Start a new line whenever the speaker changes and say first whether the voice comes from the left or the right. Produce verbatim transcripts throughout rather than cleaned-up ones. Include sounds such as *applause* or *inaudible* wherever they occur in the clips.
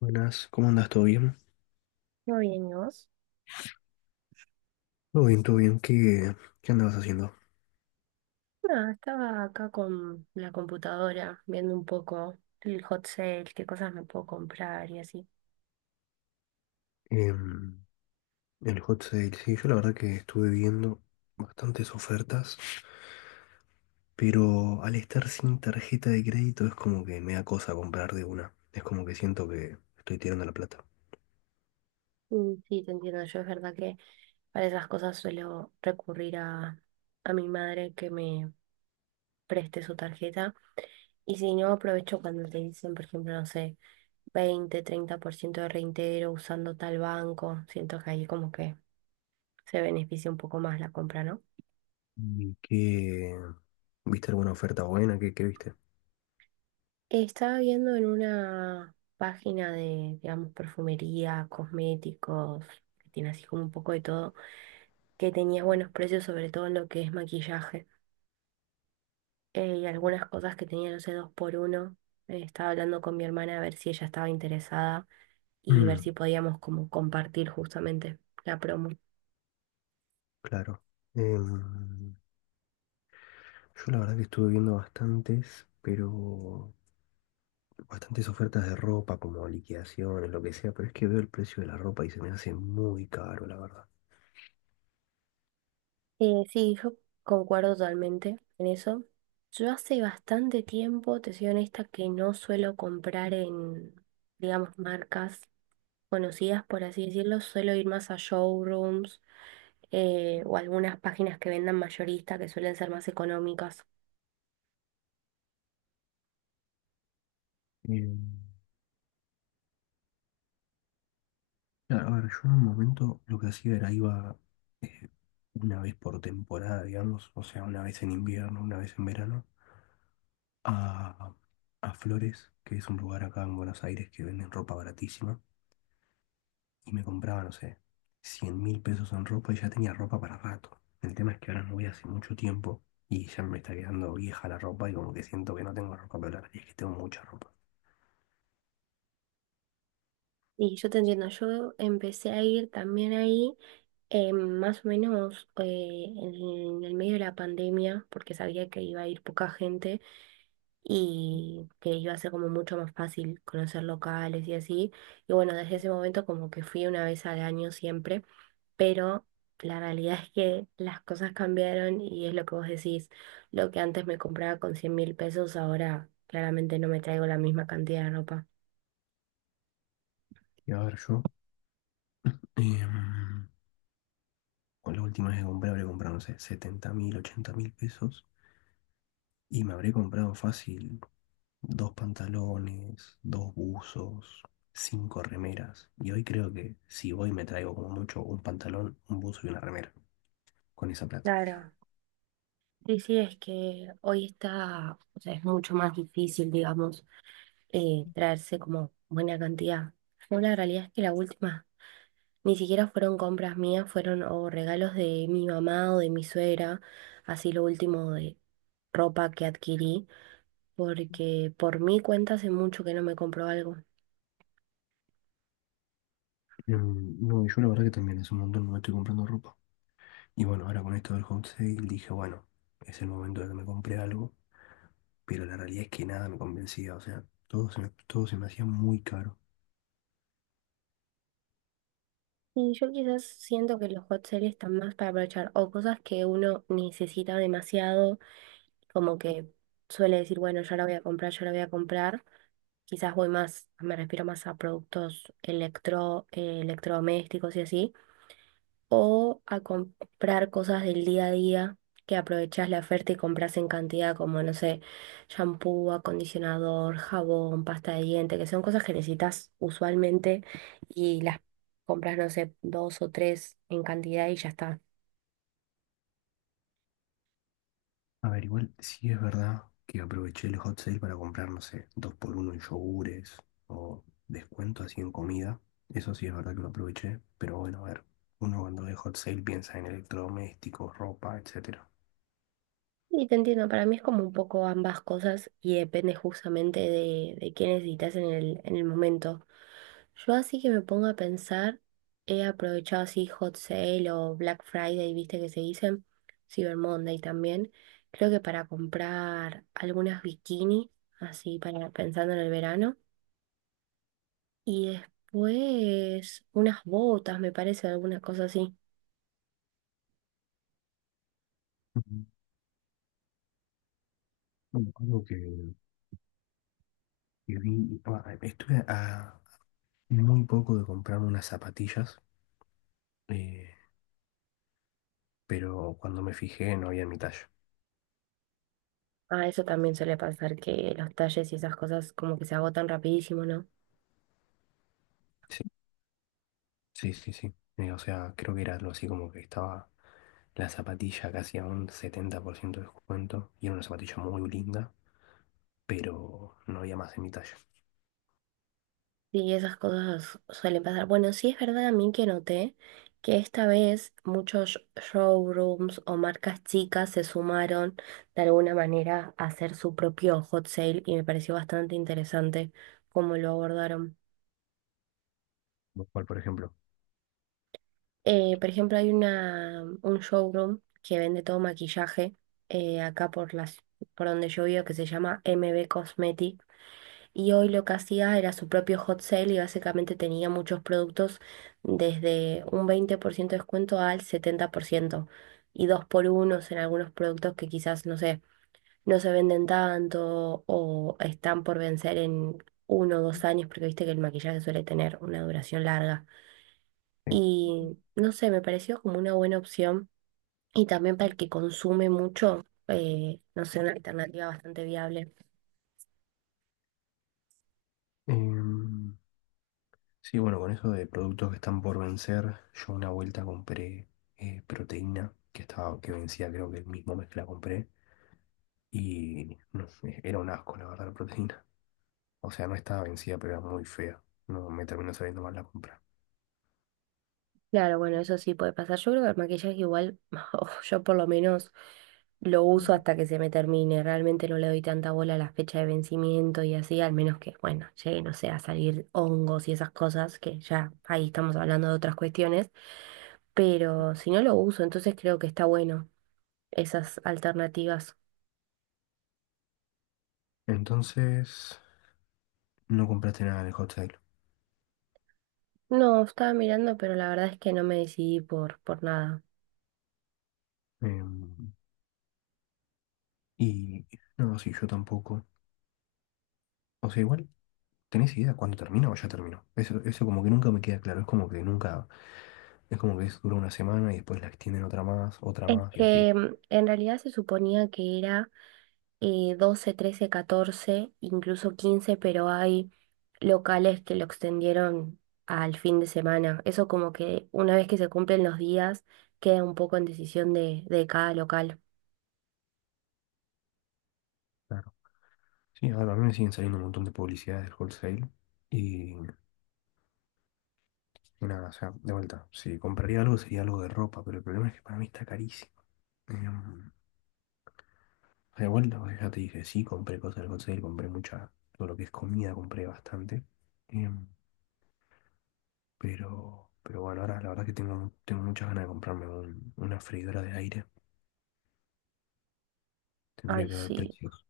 left: Buenas, ¿cómo andas? ¿Todo bien?
right: Muy bien, ¿y vos?
left: Todo bien, todo bien. ¿Qué, qué andabas haciendo?
right: Nada, estaba acá con la computadora viendo un poco el hot sale, qué cosas me puedo comprar y así.
left: Em, el hot sale, sí, yo la verdad que estuve viendo bastantes ofertas, pero al estar sin tarjeta de crédito es como que me da cosa comprar de una. Es como que siento que estoy tirando la plata.
right: Mm, Sí, te entiendo. Yo es verdad que para esas cosas suelo recurrir a, a mi madre que me preste su tarjeta. Y si no, aprovecho cuando te dicen, por ejemplo, no sé, veinte treinta por ciento de reintegro usando tal banco. Siento que ahí como que se beneficia un poco más la compra, ¿no?
left: ¿Y qué? ¿Viste alguna oferta buena? ¿Qué, qué viste?
right: Estaba viendo en una página de, digamos, perfumería, cosméticos, que tiene así como un poco de todo, que tenía buenos precios, sobre todo en lo que es maquillaje. Eh, y algunas cosas que tenía, no sé, dos por uno. Eh, estaba hablando con mi hermana a ver si ella estaba interesada y ver si
left: Mm,
right: podíamos como compartir justamente la promo.
left: claro. Em, yo la verdad que estuve viendo bastantes, pero bastantes ofertas de ropa, como liquidaciones, lo que sea, pero es que veo el precio de la ropa y se me hace muy caro, la verdad.
right: Eh, sí, yo concuerdo totalmente en eso. Yo hace bastante tiempo, te soy honesta, que no suelo comprar en, digamos, marcas conocidas, por así decirlo. Suelo ir más a showrooms, eh, o algunas páginas que vendan mayorista, que suelen ser más económicas.
left: Eh, claro, a ver, yo en un momento lo que hacía era iba eh, una vez por temporada, digamos, o sea, una vez en invierno, una vez en verano, a, a Flores, que es un lugar acá en Buenos Aires que venden ropa baratísima. Y me compraba, no sé, cien mil pesos en ropa y ya tenía ropa para rato. El tema es que ahora no voy hace mucho tiempo y ya me está quedando vieja la ropa y como que siento que no tengo ropa para hablar. Y es que tengo mucha ropa.
right: Y yo te entiendo, yo empecé a ir también ahí, eh, más o menos, eh, en el medio de la pandemia, porque sabía que iba a ir poca gente y que iba a ser como mucho más fácil conocer locales y así. Y bueno, desde ese momento como que fui una vez al año siempre, pero la realidad es que las cosas cambiaron y es lo que vos decís: lo que antes me compraba con cien mil pesos, ahora claramente no me traigo la misma cantidad de ropa.
left: Y a ver, yo, em, con la última vez que compré, habré comprado, no sé, setenta mil, ochenta mil pesos y me habré comprado fácil dos pantalones, dos buzos, cinco remeras. Y hoy creo que si voy me traigo como mucho un pantalón, un buzo y una remera con esa plata.
right: Claro. Sí, sí, es que hoy está, o sea, es mucho más difícil, digamos, eh, traerse como buena cantidad. Yo, la realidad es que la última ni siquiera fueron compras mías, fueron o regalos de mi mamá o de mi suegra, así lo último de ropa que adquirí, porque por mi cuenta hace mucho que no me compro algo.
left: Mm. No, yo la verdad que también hace un montón no me estoy comprando ropa. Y bueno, ahora con esto del home sale dije, bueno, es el momento de que me compre algo, pero la realidad es que nada me convencía, o sea, todo se me, todo se me hacía muy caro.
right: Y yo quizás siento que los hot sales están más para aprovechar o cosas que uno necesita demasiado, como que suele decir, bueno, ya la voy a comprar, ya la voy a comprar. Quizás voy más, me refiero más a productos electro, eh, electrodomésticos y así, o a comprar cosas del día a día, que aprovechás la oferta y compras en cantidad, como, no sé, shampoo, acondicionador, jabón, pasta de diente, que son cosas que necesitas usualmente y las compras, no sé, dos o tres en cantidad y ya está.
left: A ver, igual sí es verdad que aproveché el hot sale para comprar, no sé, dos por uno en yogures o descuento así en comida. Eso sí es verdad que lo aproveché, pero bueno, a ver, uno cuando ve hot sale piensa en electrodomésticos, ropa, etcétera.
right: Y te entiendo, para mí es como un poco ambas cosas y depende justamente de, de qué necesitas en el, en el momento. Yo, así que me pongo a pensar, he aprovechado así Hot Sale o Black Friday, viste que se dicen, Cyber Monday también, creo que para comprar algunas bikinis, así para pensando en el verano, y después unas botas, me parece, alguna cosa así.
left: Ujú. Bueno, algo que, que vi, ah, estuve a, muy poco de comprarme unas zapatillas, eh, pero cuando me fijé no había en mi talla.
right: Ah, eso también suele pasar, que los talles y esas cosas como que se agotan rapidísimo, ¿no?
left: Sí, sí, sí, sí. Eh, o sea, creo que era algo así como que estaba la zapatilla casi a un setenta por ciento de descuento y era una zapatilla muy linda, pero no había más en mi talla.
right: Sí, esas cosas suelen pasar. Bueno, sí es verdad, a mí que noté que esta vez muchos showrooms o marcas chicas se sumaron de alguna manera a hacer su propio hot sale, y me pareció bastante interesante cómo lo abordaron.
left: Lo cual, por ejemplo.
right: Eh, por ejemplo, hay una, un showroom que vende todo maquillaje, eh, acá por las, por donde yo vivo, que se llama M B Cosmetic. Y hoy lo que hacía era su propio hot sale, y básicamente tenía muchos productos desde un veinte por ciento de descuento al setenta por ciento, y dos por unos en algunos productos que quizás, no sé, no se venden tanto o están por vencer en uno o dos años, porque viste que el maquillaje suele tener una duración larga.
left: Sí.
right: Y no sé, me pareció como una buena opción. Y también para el que consume mucho, eh, no sé, una alternativa bastante viable.
left: Em, sí, bueno, con eso de productos que están por vencer, yo una vuelta compré eh, proteína que estaba, que vencía, creo que el mismo mes que la compré. Y no sé, era un asco, la verdad, la proteína. O sea, no estaba vencida, pero era muy fea. No me terminó saliendo mal la compra.
right: Claro, bueno, eso sí puede pasar. Yo creo que el maquillaje igual, *laughs* o yo por lo menos lo uso hasta que se me termine. Realmente no le doy tanta bola a la fecha de vencimiento y así, al menos que, bueno, llegue, no sé, a salir hongos y esas cosas, que ya ahí estamos hablando de otras cuestiones. Pero si no lo uso, entonces creo que está bueno esas alternativas.
left: Entonces, no compraste nada de Hot Sale.
right: No, estaba mirando, pero la verdad es que no me decidí por, por nada.
left: Em, y no, sí, yo tampoco. O sea, igual, ¿tenés idea cuándo termina o ya terminó? Eso, eso como que nunca me queda claro. Es como que nunca, es como que es, dura una semana y después la extienden otra más, otra
right: Es
left: más y así.
right: que mm, en realidad se suponía que era eh, doce, trece, catorce, incluso quince, pero hay locales que lo extendieron al fin de semana. Eso, como que una vez que se cumplen los días, queda un poco en decisión de, de cada local.
left: Claro. Sí, a ver, a mí me siguen saliendo un montón de publicidades del wholesale. Y, y nada, o sea, de vuelta. Si compraría algo sería algo de ropa, pero el problema es que para mí está carísimo. Em, De vuelta, pues, ya te dije, sí, compré cosas del Hot Sale, compré mucha, todo lo que es comida, compré bastante. Em, pero, pero bueno, ahora la verdad que tengo, tengo muchas ganas de comprarme un- una freidora de aire. Tendría
right: Ay,
left: que ver
right: sí,
left: precios.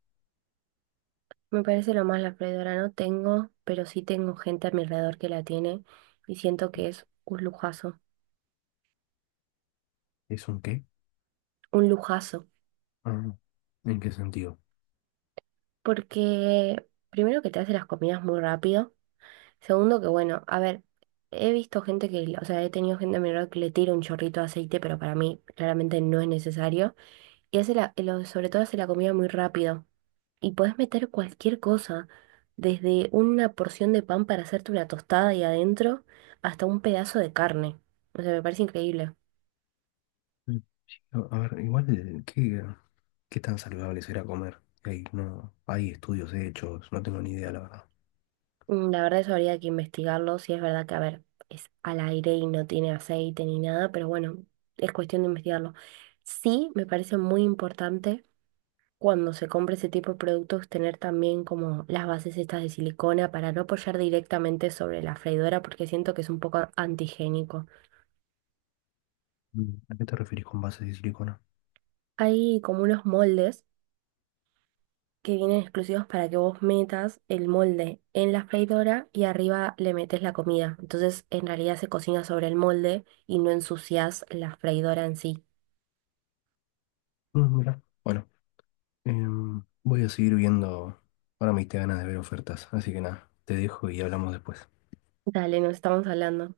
right: me parece lo más. La freidora no tengo, pero sí tengo gente a mi alrededor que la tiene y siento que es un lujazo,
left: ¿Es un qué?
right: un lujazo,
left: Ah, no. ¿En qué sentido?
right: porque primero que te hace las comidas muy rápido. Segundo que, bueno, a ver, he visto gente que, o sea, he tenido gente a mi alrededor que le tira un chorrito de aceite, pero para mí claramente no es necesario. Y hace la, lo- sobre todo hace la comida muy rápido. Y podés meter cualquier cosa, desde una porción de pan para hacerte una tostada y adentro, hasta un pedazo de carne. O sea, me parece increíble.
left: Mm. A ver, igual, ¿qué, qué tan saludable será comer? Hay, no, hay estudios hechos, no tengo ni idea, la verdad.
right: Mm, la verdad eso habría que investigarlo. Si es verdad que, a ver, es al aire y no tiene aceite ni nada, pero bueno, es cuestión de investigarlo. Sí, me parece muy importante cuando se compre ese tipo de productos, tener también como las bases estas de silicona para no apoyar directamente sobre la freidora, porque siento que es un poco antigénico.
left: Mm, ¿a qué te referís con bases de silicona?
right: Hay como unos moldes que vienen exclusivos para que vos metas el molde en la freidora y arriba le metes la comida. Entonces, en realidad se cocina sobre el molde y no ensucias la freidora en sí.
left: Mm, mira. Bueno, Em, voy a seguir viendo. Ahora me diste ganas de ver ofertas, así que nada, te dejo y hablamos después.
right: Dale, nos estamos hablando.